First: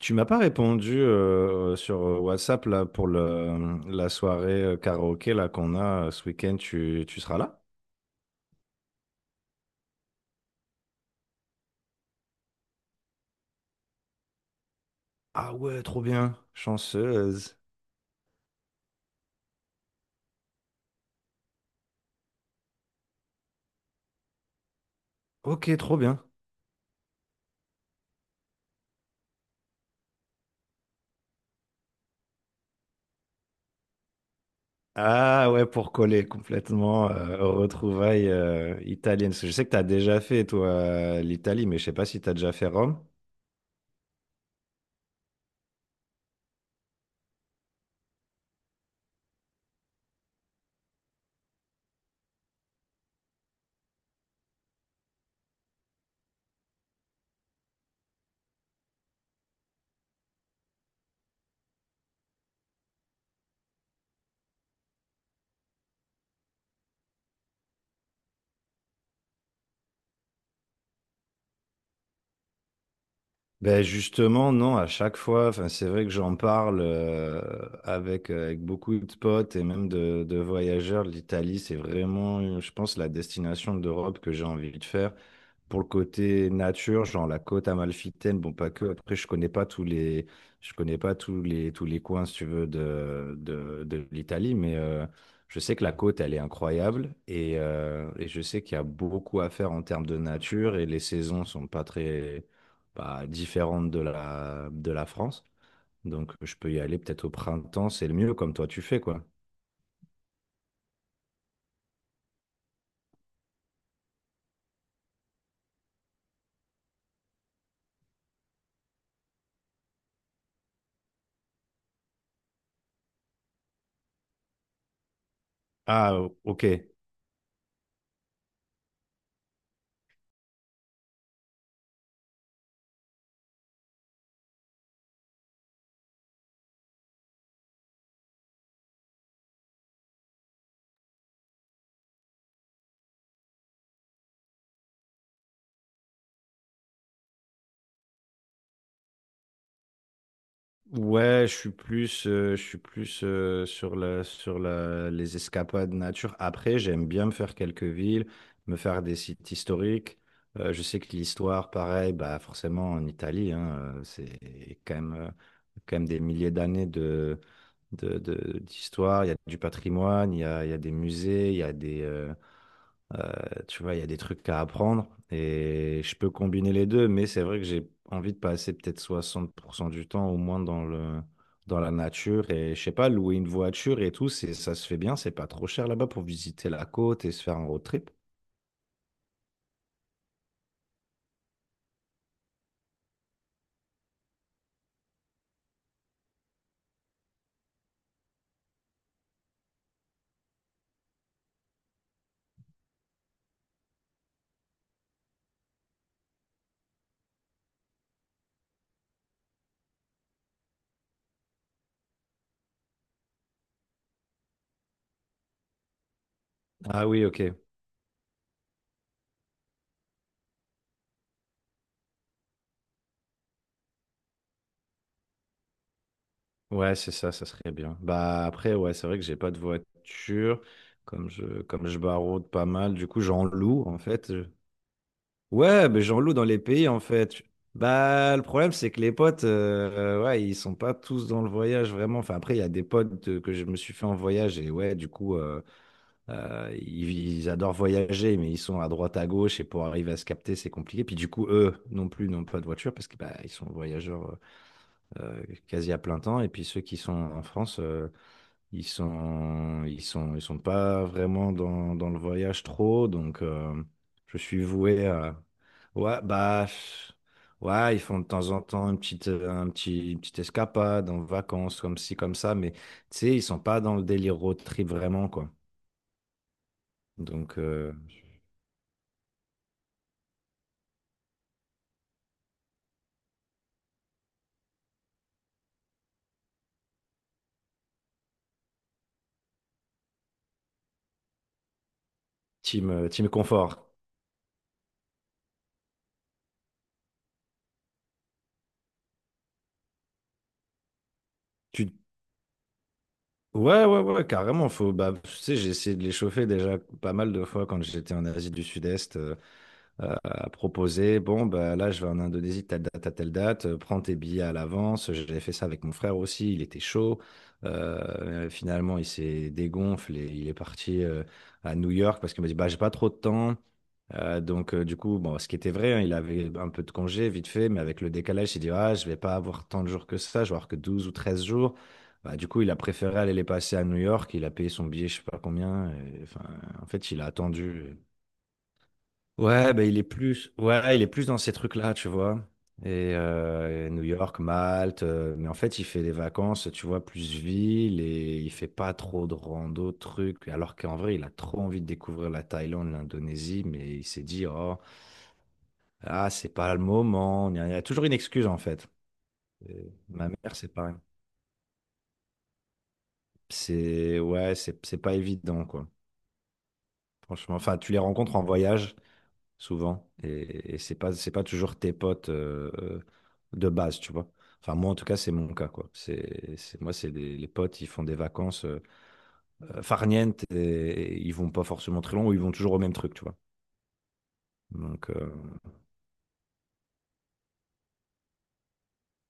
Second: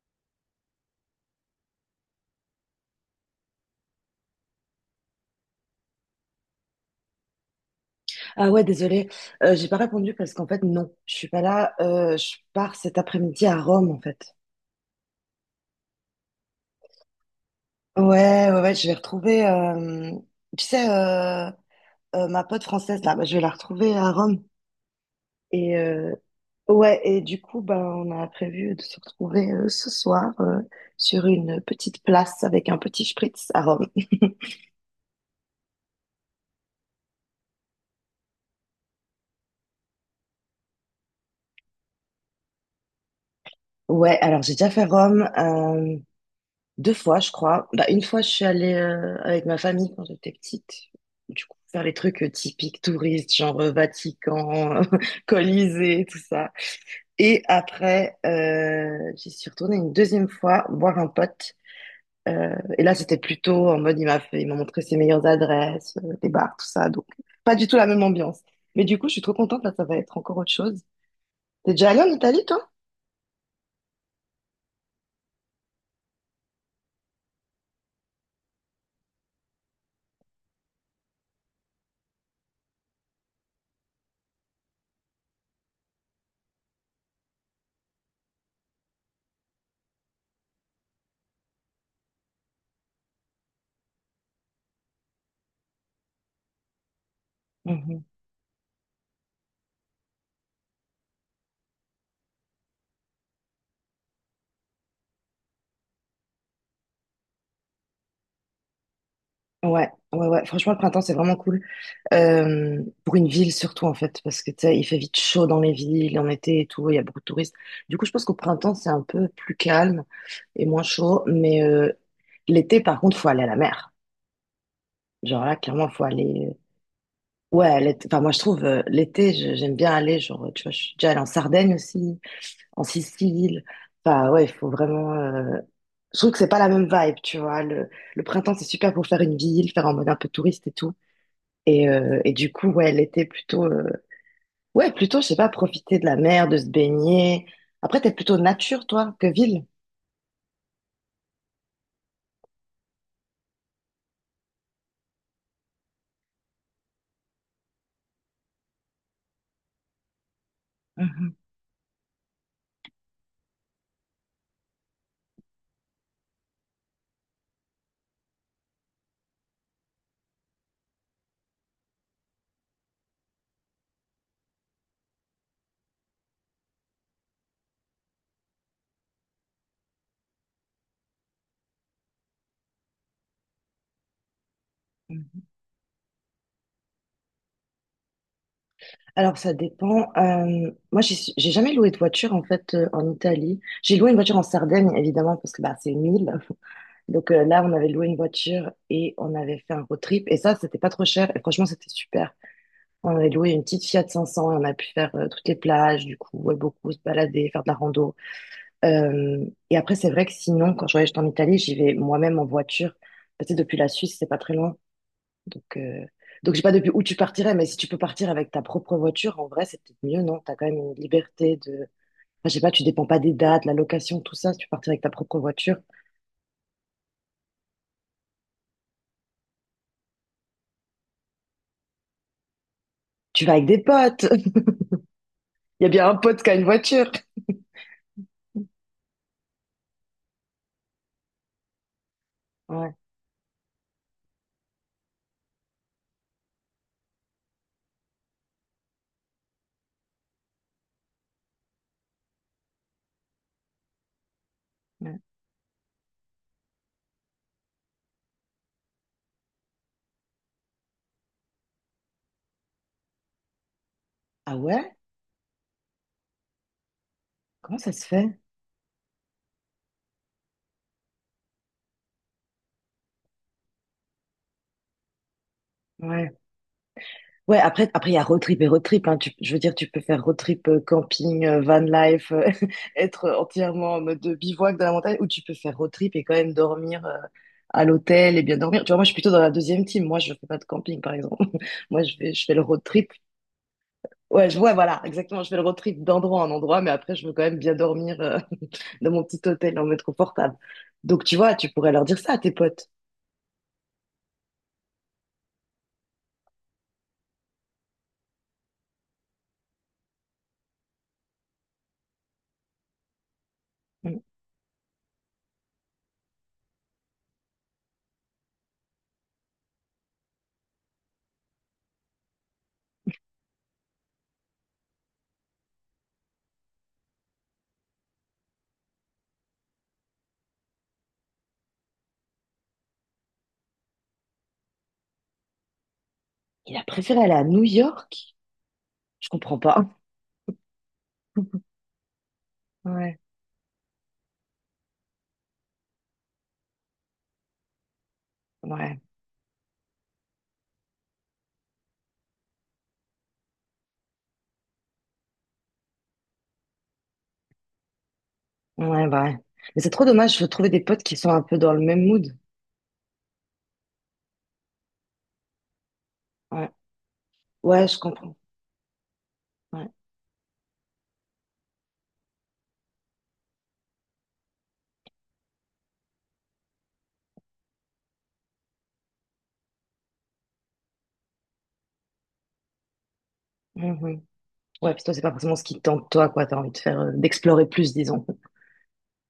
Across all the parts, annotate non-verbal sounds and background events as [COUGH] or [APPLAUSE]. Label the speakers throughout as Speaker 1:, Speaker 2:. Speaker 1: Tu m'as pas répondu sur WhatsApp là, pour la soirée karaoké là, qu'on a ce week-end. Tu seras là?
Speaker 2: Ah ouais, désolée, j'ai pas répondu parce qu'en fait, non, je suis pas là. Je pars cet après-midi à Rome, en fait.
Speaker 1: Ah ouais, trop bien. Chanceuse.
Speaker 2: Ouais, ouais, ouais, je vais retrouver, tu sais, ma pote française, là, bah, je vais la retrouver à Rome. Et
Speaker 1: Ok, trop bien.
Speaker 2: ouais, et du coup, bah, on a prévu de se retrouver ce soir sur une petite place avec un petit spritz à Rome. [LAUGHS]
Speaker 1: Ah ouais, pour coller complètement aux retrouvailles italiennes. Parce que je sais que tu as déjà fait, toi, l'Italie, mais je sais pas si tu as déjà fait Rome.
Speaker 2: Ouais, alors j'ai déjà fait Rome. Deux fois, je crois. Bah, une fois, je suis allée avec ma famille quand j'étais petite. Du coup, faire les trucs typiques touristes, genre Vatican, [LAUGHS] Colisée, tout ça. Et après, j'y suis retournée une deuxième fois voir un pote. Et là, c'était plutôt en mode, il m'a montré ses meilleures adresses, des bars, tout ça. Donc, pas du tout la même ambiance. Mais du coup, je suis trop contente. Là, ça va être encore autre chose. T'es déjà allée en Italie, toi?
Speaker 1: Ben justement, non, à chaque fois, enfin, c'est vrai que j'en parle avec, avec beaucoup de potes et même de voyageurs. L'Italie, c'est vraiment, je pense, la destination d'Europe que j'ai envie de faire pour le côté nature, genre la côte amalfitaine, bon pas que. Après, je connais pas tous les tous les coins, si tu veux, de l'Italie, mais je sais que la côte, elle est incroyable et je sais qu'il y a beaucoup à faire en termes de nature et les saisons sont pas très bah, différentes de la France. Donc, je peux y aller peut-être au printemps, c'est le mieux, comme toi tu fais quoi.
Speaker 2: Ouais, ouais, ouais. Franchement, le printemps, c'est vraiment cool. Pour une ville surtout, en fait, parce que tu sais, il fait vite chaud dans les villes, en été et tout, il y a beaucoup de touristes. Du coup, je pense qu'au printemps, c'est un peu plus calme et moins chaud. Mais l'été, par contre, faut aller à la mer. Genre là, clairement, faut
Speaker 1: Ah,
Speaker 2: aller.
Speaker 1: ok.
Speaker 2: Ouais, enfin, moi, je trouve l'été, j'aime bien aller. Genre, tu vois, je suis déjà allée en Sardaigne aussi, en Sicile. Enfin, ouais, il faut vraiment. Je trouve que c'est pas la même vibe, tu vois. Le printemps, c'est super pour faire une ville, faire en mode un peu touriste et tout. Et du coup, ouais, l'été plutôt, ouais, plutôt, je sais pas, profiter de la mer, de se baigner. Après, t'es plutôt nature, toi, que ville.
Speaker 1: Ouais, je suis plus sur les escapades nature. Après, j'aime bien me faire quelques villes, me faire des sites historiques. Je sais que
Speaker 2: Mhm.
Speaker 1: l'histoire, pareil, bah forcément en Italie, hein, c'est quand même des milliers d'années d'histoire. Il y a du patrimoine, il y a des musées, il y a des, euh, tu vois, il y a des trucs à apprendre et je peux combiner les deux, mais c'est vrai que j'ai envie de passer peut-être 60% du temps au moins dans le, dans la nature et je sais pas, louer une voiture et tout, c'est, ça se fait bien, c'est pas trop cher là-bas pour visiter la côte et se faire un road trip.
Speaker 2: Alors, ça dépend. Moi, j'ai jamais loué de voiture, en fait, en Italie. J'ai loué une voiture en Sardaigne, évidemment, parce que bah, c'est une île. Donc là, on avait loué une voiture et on avait fait un road trip. Et ça, c'était pas trop cher. Et franchement, c'était super. On avait loué une petite Fiat 500 et on a pu faire toutes les plages, du coup, ouais, beaucoup se balader, faire de la rando. Euh, et après, c'est vrai que sinon, quand je voyage en Italie, j'y vais moi-même en voiture. Parce que depuis la Suisse, c'est pas très loin. Donc, euh... donc, je sais pas depuis où
Speaker 1: Ah
Speaker 2: tu
Speaker 1: oui, ok.
Speaker 2: partirais, mais si tu peux partir avec ta propre voiture, en vrai, c'est peut-être mieux, non? T'as quand même une liberté de, enfin, je sais pas, tu dépends pas des dates, la location, tout ça. Si tu partir avec ta propre voiture,
Speaker 1: Ouais, c'est ça, ça serait bien. Bah après, ouais, c'est vrai que j'ai pas de voiture, comme je baraude pas mal, du coup
Speaker 2: tu
Speaker 1: j'en
Speaker 2: vas avec des
Speaker 1: loue en
Speaker 2: potes.
Speaker 1: fait.
Speaker 2: Il y a
Speaker 1: Ouais, mais
Speaker 2: bien un
Speaker 1: j'en loue
Speaker 2: pote
Speaker 1: dans
Speaker 2: qui a
Speaker 1: les
Speaker 2: une
Speaker 1: pays en
Speaker 2: voiture.
Speaker 1: fait. Bah, le problème, c'est que les potes, ouais, ils sont pas tous dans le voyage vraiment. Enfin, après, il y a des
Speaker 2: Ouais,
Speaker 1: potes que je me suis fait en voyage et ouais, du coup, ils adorent voyager, mais ils sont à droite, à gauche et pour arriver à se capter, c'est compliqué. Puis du coup, eux non plus n'ont pas de voiture parce que bah, ils sont voyageurs
Speaker 2: ouais.
Speaker 1: quasi à plein temps. Et puis ceux qui sont en France, ils sont pas vraiment dans, dans le voyage trop, donc je
Speaker 2: Ah
Speaker 1: suis
Speaker 2: ouais?
Speaker 1: voué à. Ouais, bah, pff,
Speaker 2: Comment ça
Speaker 1: ouais, ils
Speaker 2: se
Speaker 1: font de
Speaker 2: fait?
Speaker 1: temps en temps une petite escapade en vacances, comme ci, comme ça, mais tu sais, ils sont pas dans le délire road trip vraiment, quoi.
Speaker 2: Ouais. Ouais,
Speaker 1: Donc,
Speaker 2: après, après, il y a road trip et road trip, hein. Je veux dire, tu peux faire road trip, camping, van life, [LAUGHS] être entièrement en mode bivouac dans la montagne, ou tu peux faire road trip et quand même dormir, à l'hôtel et bien dormir. Tu vois, moi, je suis plutôt dans la deuxième team. Moi, je fais pas de camping, par exemple. [LAUGHS] Moi, je fais le road
Speaker 1: team,
Speaker 2: trip.
Speaker 1: team confort.
Speaker 2: Ouais, je vois, voilà, exactement. Je fais le road trip d'endroit en endroit, mais après, je veux quand même bien dormir, [LAUGHS] dans mon petit hôtel en mode confortable. Donc, tu vois, tu
Speaker 1: Tu...
Speaker 2: pourrais leur dire ça à tes potes.
Speaker 1: Ouais, ouais, ouais, carrément. Faut, bah, tu sais, j'ai essayé de les chauffer déjà pas mal de fois quand j'étais en Asie du Sud-Est. À proposer, bon, bah, là, je vais en Indonésie de telle date à telle date, prends tes billets à l'avance. J'avais fait ça avec mon frère aussi, il était chaud. Finalement, il s'est dégonflé, il est parti à New York parce qu'il m'a dit, bah, j'ai pas trop de temps. Du coup, bon, ce qui était vrai, hein, il avait un peu de congé vite fait, mais avec le décalage, il s'est dit, ah, je vais pas avoir tant de jours que ça, je vais avoir que 12 ou 13 jours. Bah, du coup, il a préféré aller les passer à New York, il a payé son billet, je sais pas combien. Et, enfin,
Speaker 2: Il a
Speaker 1: en fait, il
Speaker 2: préféré
Speaker 1: a
Speaker 2: aller à New
Speaker 1: attendu.
Speaker 2: York? Je comprends
Speaker 1: Ouais,
Speaker 2: pas.
Speaker 1: ben il est plus, ouais, il est plus dans ces trucs-là, tu vois.
Speaker 2: Ouais,
Speaker 1: Et New York, Malte, mais en fait, il fait des vacances, tu vois, plus ville et il fait pas
Speaker 2: ouais,
Speaker 1: trop de rando, de trucs. Alors qu'en vrai, il a trop envie de découvrir la Thaïlande, l'Indonésie, mais il s'est dit, oh, ah, c'est pas le moment. Il y a toujours une excuse, en fait.
Speaker 2: ouais, bah ouais. Mais c'est
Speaker 1: Et
Speaker 2: trop
Speaker 1: ma
Speaker 2: dommage, je veux
Speaker 1: mère,
Speaker 2: trouver
Speaker 1: c'est
Speaker 2: des
Speaker 1: pareil.
Speaker 2: potes qui sont un peu dans le même mood.
Speaker 1: C'est, ouais, c'est pas évident, quoi.
Speaker 2: Ouais,
Speaker 1: Franchement, enfin,
Speaker 2: ouais,
Speaker 1: tu
Speaker 2: je
Speaker 1: les
Speaker 2: comprends.
Speaker 1: rencontres en voyage.
Speaker 2: Ouais,
Speaker 1: Souvent. Et c'est pas toujours tes potes de base, tu vois. Enfin, moi, en tout cas, c'est mon cas, quoi. Moi, c'est les potes, ils font des vacances farnientes et ils vont pas forcément très loin ou ils vont toujours au même truc, tu vois.
Speaker 2: mhm. Ouais, puis
Speaker 1: Donc,
Speaker 2: toi, c'est pas forcément ce qui te tente, toi, quoi. T'as envie de faire, d'explorer plus, disons.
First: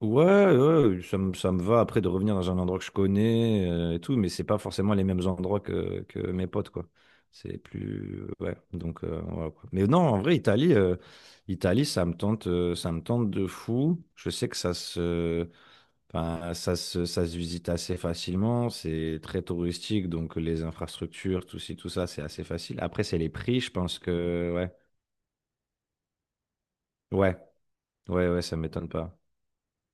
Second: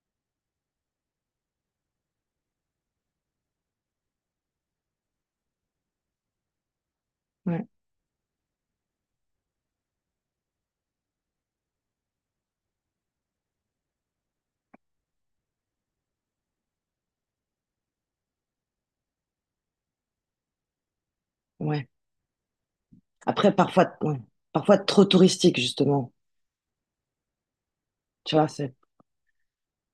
Speaker 1: ouais, ça me va après de revenir dans un endroit que je connais et tout, mais c'est pas forcément les mêmes endroits que mes potes, quoi. C'est
Speaker 2: Ouais,
Speaker 1: plus, ouais, donc, voilà, quoi. Mais non, en vrai, Italie, Italie, ça me tente de fou. Je sais que ça se, Enfin, ça se visite assez facilement, c'est très touristique, donc les infrastructures, tout ci,
Speaker 2: ouais.
Speaker 1: tout ça, c'est assez facile. Après, c'est les
Speaker 2: Après,
Speaker 1: prix, je
Speaker 2: parfois,
Speaker 1: pense
Speaker 2: ouais.
Speaker 1: que, ouais,
Speaker 2: Parfois trop touristique, justement.
Speaker 1: ouais, ouais,
Speaker 2: Tu
Speaker 1: ouais,
Speaker 2: vois,
Speaker 1: ça
Speaker 2: c'est.
Speaker 1: m'étonne pas.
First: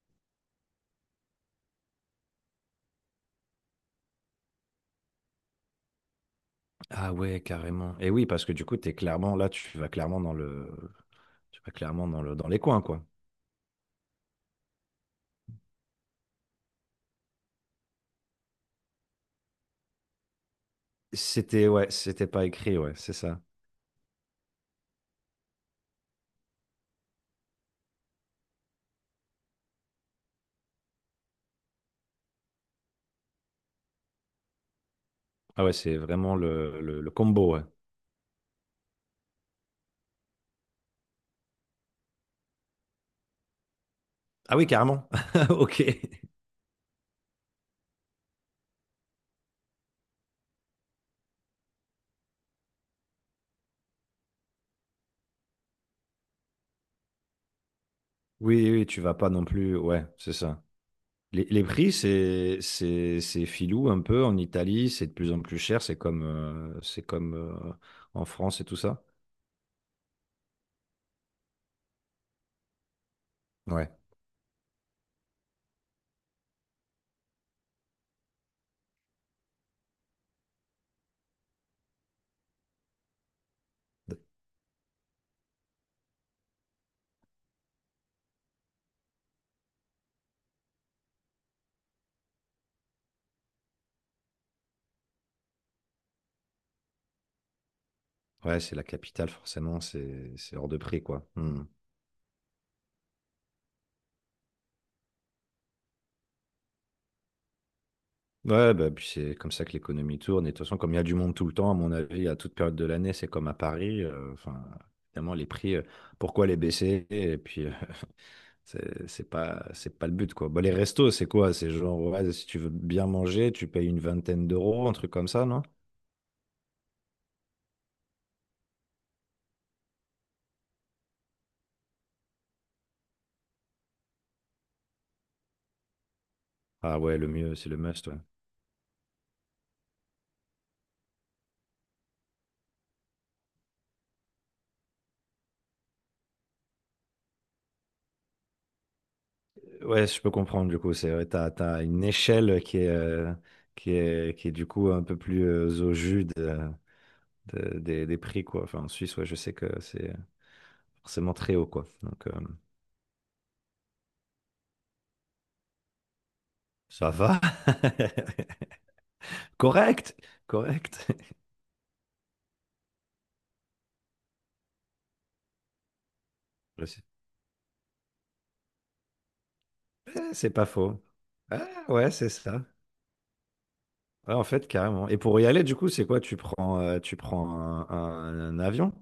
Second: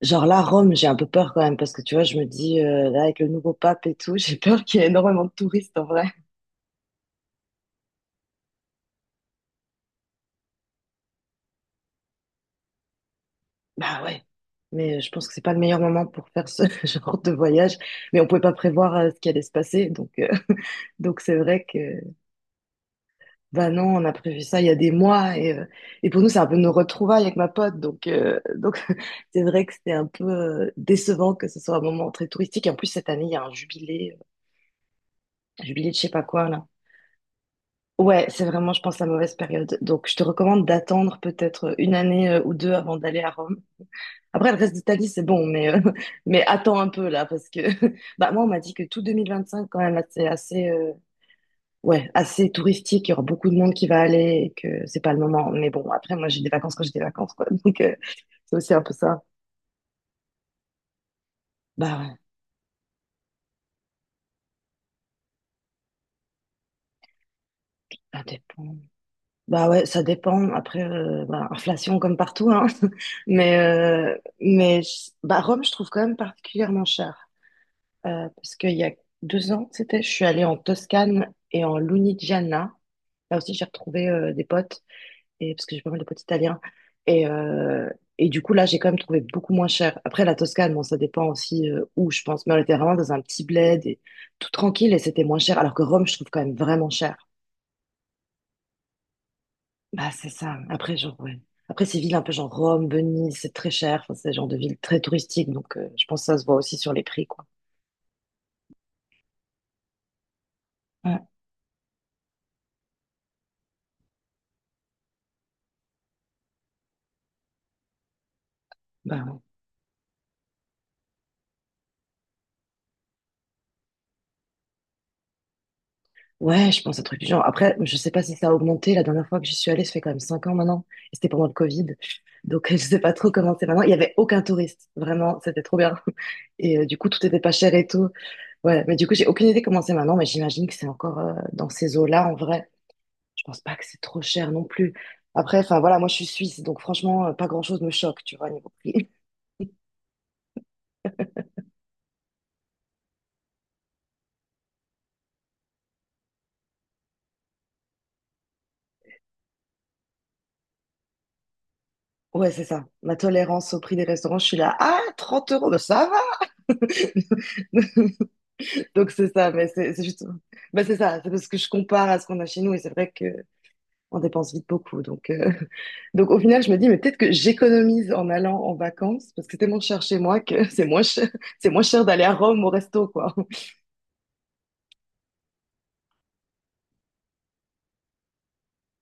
Speaker 2: Genre là, Rome, j'ai un peu peur quand même, parce que tu vois, je me dis, là, avec le nouveau pape et tout, [LAUGHS] j'ai peur qu'il y ait énormément de touristes en vrai.
Speaker 1: Ah ouais, carrément. Et oui, parce que du coup, t'es clairement, là, tu vas clairement dans le, tu vas clairement dans le, dans les coins, quoi.
Speaker 2: Bah ouais, mais je pense que c'est pas le meilleur moment pour faire ce [LAUGHS] genre de voyage. Mais on pouvait pas prévoir ce qui allait se passer, donc [LAUGHS] donc c'est vrai
Speaker 1: C'était,
Speaker 2: que
Speaker 1: ouais, c'était pas écrit, ouais, c'est ça.
Speaker 2: bah non, on a prévu ça il y a des mois et pour nous c'est un peu nos retrouvailles avec ma pote, donc [LAUGHS] c'est vrai que c'était un peu décevant que ce soit un moment très touristique. Et en plus cette année il y a un
Speaker 1: Ah ouais,
Speaker 2: jubilé de
Speaker 1: c'est
Speaker 2: je sais pas
Speaker 1: vraiment
Speaker 2: quoi là.
Speaker 1: le combo, ouais.
Speaker 2: Ouais, c'est vraiment je pense la mauvaise période. Donc je te recommande d'attendre peut-être une année ou deux avant d'aller à Rome. Après,
Speaker 1: Ah
Speaker 2: le
Speaker 1: oui,
Speaker 2: reste d'Italie,
Speaker 1: carrément.
Speaker 2: c'est bon,
Speaker 1: [LAUGHS]
Speaker 2: mais,
Speaker 1: Ok.
Speaker 2: [LAUGHS] mais attends un peu là, parce que [LAUGHS] bah, moi, on m'a dit que tout 2025, quand même, là, c'est assez, ouais, assez touristique. Il y aura beaucoup de monde qui va aller et que c'est pas le moment. Mais bon, après, moi, j'ai des vacances quand j'ai des vacances, quoi. [LAUGHS] Donc, c'est
Speaker 1: Oui,
Speaker 2: aussi un
Speaker 1: oui,
Speaker 2: peu
Speaker 1: tu vas
Speaker 2: ça.
Speaker 1: pas non plus, ouais, c'est ça. Les prix,
Speaker 2: Bah ouais,
Speaker 1: c'est filou un peu en Italie, c'est de plus en plus cher, c'est comme
Speaker 2: ça
Speaker 1: en France et
Speaker 2: dépend.
Speaker 1: tout ça.
Speaker 2: Bah ouais, ça dépend. Après, bah, inflation comme partout, hein. [LAUGHS] Mais,
Speaker 1: Ouais,
Speaker 2: euh, mais bah, Rome, je trouve quand même particulièrement cher. Parce qu'il y a 2 ans, c'était, je suis allée en Toscane et en Lunigiana. Là aussi, j'ai retrouvé des potes, parce que j'ai pas mal de potes italiens. Et, euh, et du coup, là, j'ai quand même trouvé beaucoup moins cher. Après, la Toscane, bon, ça dépend aussi où, je pense. Mais on était vraiment dans un petit bled, et tout tranquille, et c'était moins cher. Alors que Rome, je trouve quand même vraiment cher.
Speaker 1: ouais, c'est la capitale, forcément,
Speaker 2: Bah, c'est
Speaker 1: c'est
Speaker 2: ça.
Speaker 1: hors de
Speaker 2: Après,
Speaker 1: prix,
Speaker 2: genre,
Speaker 1: quoi.
Speaker 2: ouais.
Speaker 1: Hmm.
Speaker 2: Après, ces villes un peu genre Rome, Venise, c'est très cher. Enfin, c'est le genre de ville très touristique, donc je pense que ça se voit aussi sur les prix, quoi.
Speaker 1: Ouais, bah, puis c'est comme ça que l'économie tourne. Et de toute façon, comme il y a du
Speaker 2: Ouais,
Speaker 1: monde tout le temps, à mon avis, à toute période de l'année, c'est comme à Paris. Enfin, évidemment, les prix, pourquoi les baisser? Et puis, [LAUGHS]
Speaker 2: bah ouais.
Speaker 1: c'est pas le but, quoi. Bah, les restos, c'est quoi? C'est genre, ouais, si tu veux bien manger, tu payes une vingtaine d'euros, un truc comme ça, non?
Speaker 2: Ouais, je pense un truc du genre. Après, je sais pas si ça a augmenté. La dernière fois que j'y suis allée, ça fait quand même 5 ans maintenant. Et c'était pendant le Covid. Donc, [LAUGHS] je sais pas trop comment c'est maintenant. Il y avait aucun touriste. Vraiment, c'était trop bien. [LAUGHS] Et du
Speaker 1: Ah
Speaker 2: coup,
Speaker 1: ouais,
Speaker 2: tout
Speaker 1: le
Speaker 2: était pas
Speaker 1: mieux, c'est
Speaker 2: cher
Speaker 1: le
Speaker 2: et
Speaker 1: must,
Speaker 2: tout.
Speaker 1: ouais.
Speaker 2: Ouais, mais du coup, j'ai aucune idée comment c'est maintenant. Mais j'imagine que c'est encore dans ces eaux-là, en vrai. Je pense pas que c'est trop cher non plus. Après, enfin voilà, moi je suis suisse, donc franchement, pas grand-chose me choque, tu vois, niveau prix. [LAUGHS]
Speaker 1: Ouais, je peux comprendre, du coup, c'est vrai, t'as une échelle qui est, qui est du coup un peu plus au jus de- des prix, quoi. Enfin, en Suisse, ouais, je sais que c'est forcément très haut, quoi. Donc,
Speaker 2: Ouais, c'est ça. Ma tolérance au prix des restaurants, je suis là, ah, 30 euros, ben ça va.
Speaker 1: ça va. [LAUGHS]
Speaker 2: [LAUGHS] Donc c'est ça, mais c'est
Speaker 1: Correct,
Speaker 2: juste, bah c'est
Speaker 1: correct.
Speaker 2: ça, c'est parce que je compare à ce qu'on a chez nous et c'est vrai que on dépense vite beaucoup. Donc [LAUGHS] donc au final, je me
Speaker 1: Je
Speaker 2: dis mais
Speaker 1: sais-
Speaker 2: peut-être que j'économise en allant en vacances parce que c'est tellement cher chez
Speaker 1: Eh,
Speaker 2: moi
Speaker 1: c'est
Speaker 2: que
Speaker 1: pas
Speaker 2: [LAUGHS] c'est
Speaker 1: faux.
Speaker 2: moins cher,
Speaker 1: Ah,
Speaker 2: c'est moins cher
Speaker 1: ouais,
Speaker 2: d'aller
Speaker 1: c'est
Speaker 2: à
Speaker 1: ça.
Speaker 2: Rome au resto quoi. [LAUGHS]
Speaker 1: Ouais, en fait, carrément. Et pour y aller, du coup, c'est quoi? Tu prends un avion?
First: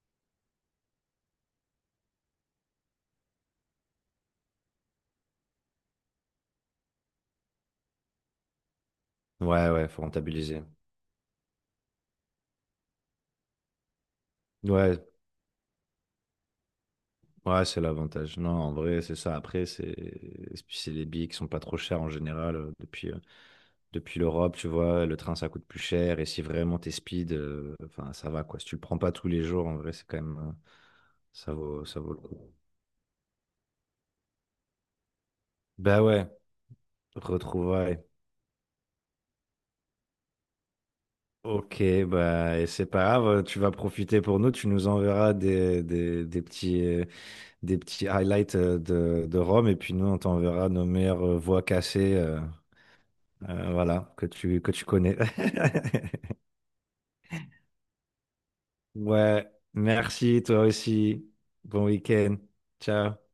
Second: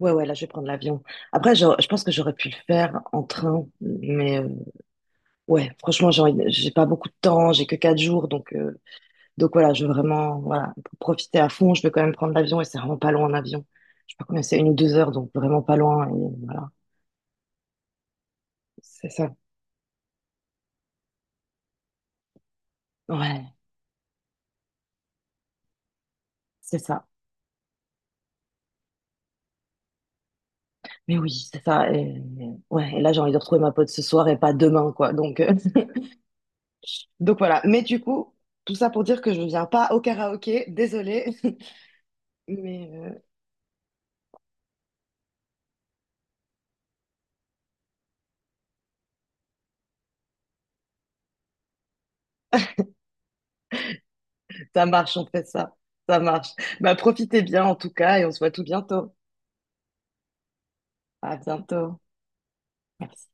Speaker 2: Ouais ouais, là je vais prendre l'avion. Après je pense que j'aurais pu le faire en train, mais ouais, franchement j'ai pas beaucoup de temps, j'ai que 4 jours donc. Donc
Speaker 1: Ouais,
Speaker 2: voilà, je
Speaker 1: ouais,
Speaker 2: veux
Speaker 1: faut
Speaker 2: vraiment
Speaker 1: rentabiliser.
Speaker 2: voilà, pour profiter à fond. Je vais quand même prendre l'avion et c'est vraiment pas loin en avion. Je sais pas combien c'est, une ou deux
Speaker 1: Ouais,
Speaker 2: heures, donc vraiment pas loin. Et voilà,
Speaker 1: ouais, c'est l'avantage. Non, en vrai,
Speaker 2: c'est
Speaker 1: c'est
Speaker 2: ça.
Speaker 1: ça. Après, c'est et puis c'est les billets qui sont pas trop chers en général
Speaker 2: Ouais,
Speaker 1: depuis l'Europe, tu vois. Le train, ça coûte plus cher. Et si vraiment
Speaker 2: c'est
Speaker 1: t'es
Speaker 2: ça.
Speaker 1: speed, enfin, ça va, quoi. Si tu le prends pas tous les jours, en vrai, c'est quand même,
Speaker 2: Mais oui, c'est ça.
Speaker 1: ça vaut
Speaker 2: Et,
Speaker 1: le coup.
Speaker 2: ouais, et là, j'ai envie de retrouver ma pote ce soir et pas demain, quoi. Donc, [LAUGHS]
Speaker 1: Bah ouais,
Speaker 2: donc voilà. Mais du
Speaker 1: retrouvailles.
Speaker 2: coup, tout ça pour dire que je ne viens pas au karaoké, désolée.
Speaker 1: Ok,
Speaker 2: [LAUGHS]
Speaker 1: bah, et c'est
Speaker 2: Mais
Speaker 1: pas grave. Tu vas profiter pour nous. Tu nous enverras des petits highlights de Rome. Et puis nous, on t'enverra nos meilleures voies cassées, voilà, que tu
Speaker 2: ça marche,
Speaker 1: connais.
Speaker 2: on fait ça. Ça
Speaker 1: [LAUGHS]
Speaker 2: marche. Bah, profitez bien en tout cas et on se voit tout bientôt.
Speaker 1: Ouais, merci toi aussi.
Speaker 2: À
Speaker 1: Bon
Speaker 2: bientôt.
Speaker 1: week-end. Ciao.
Speaker 2: Merci.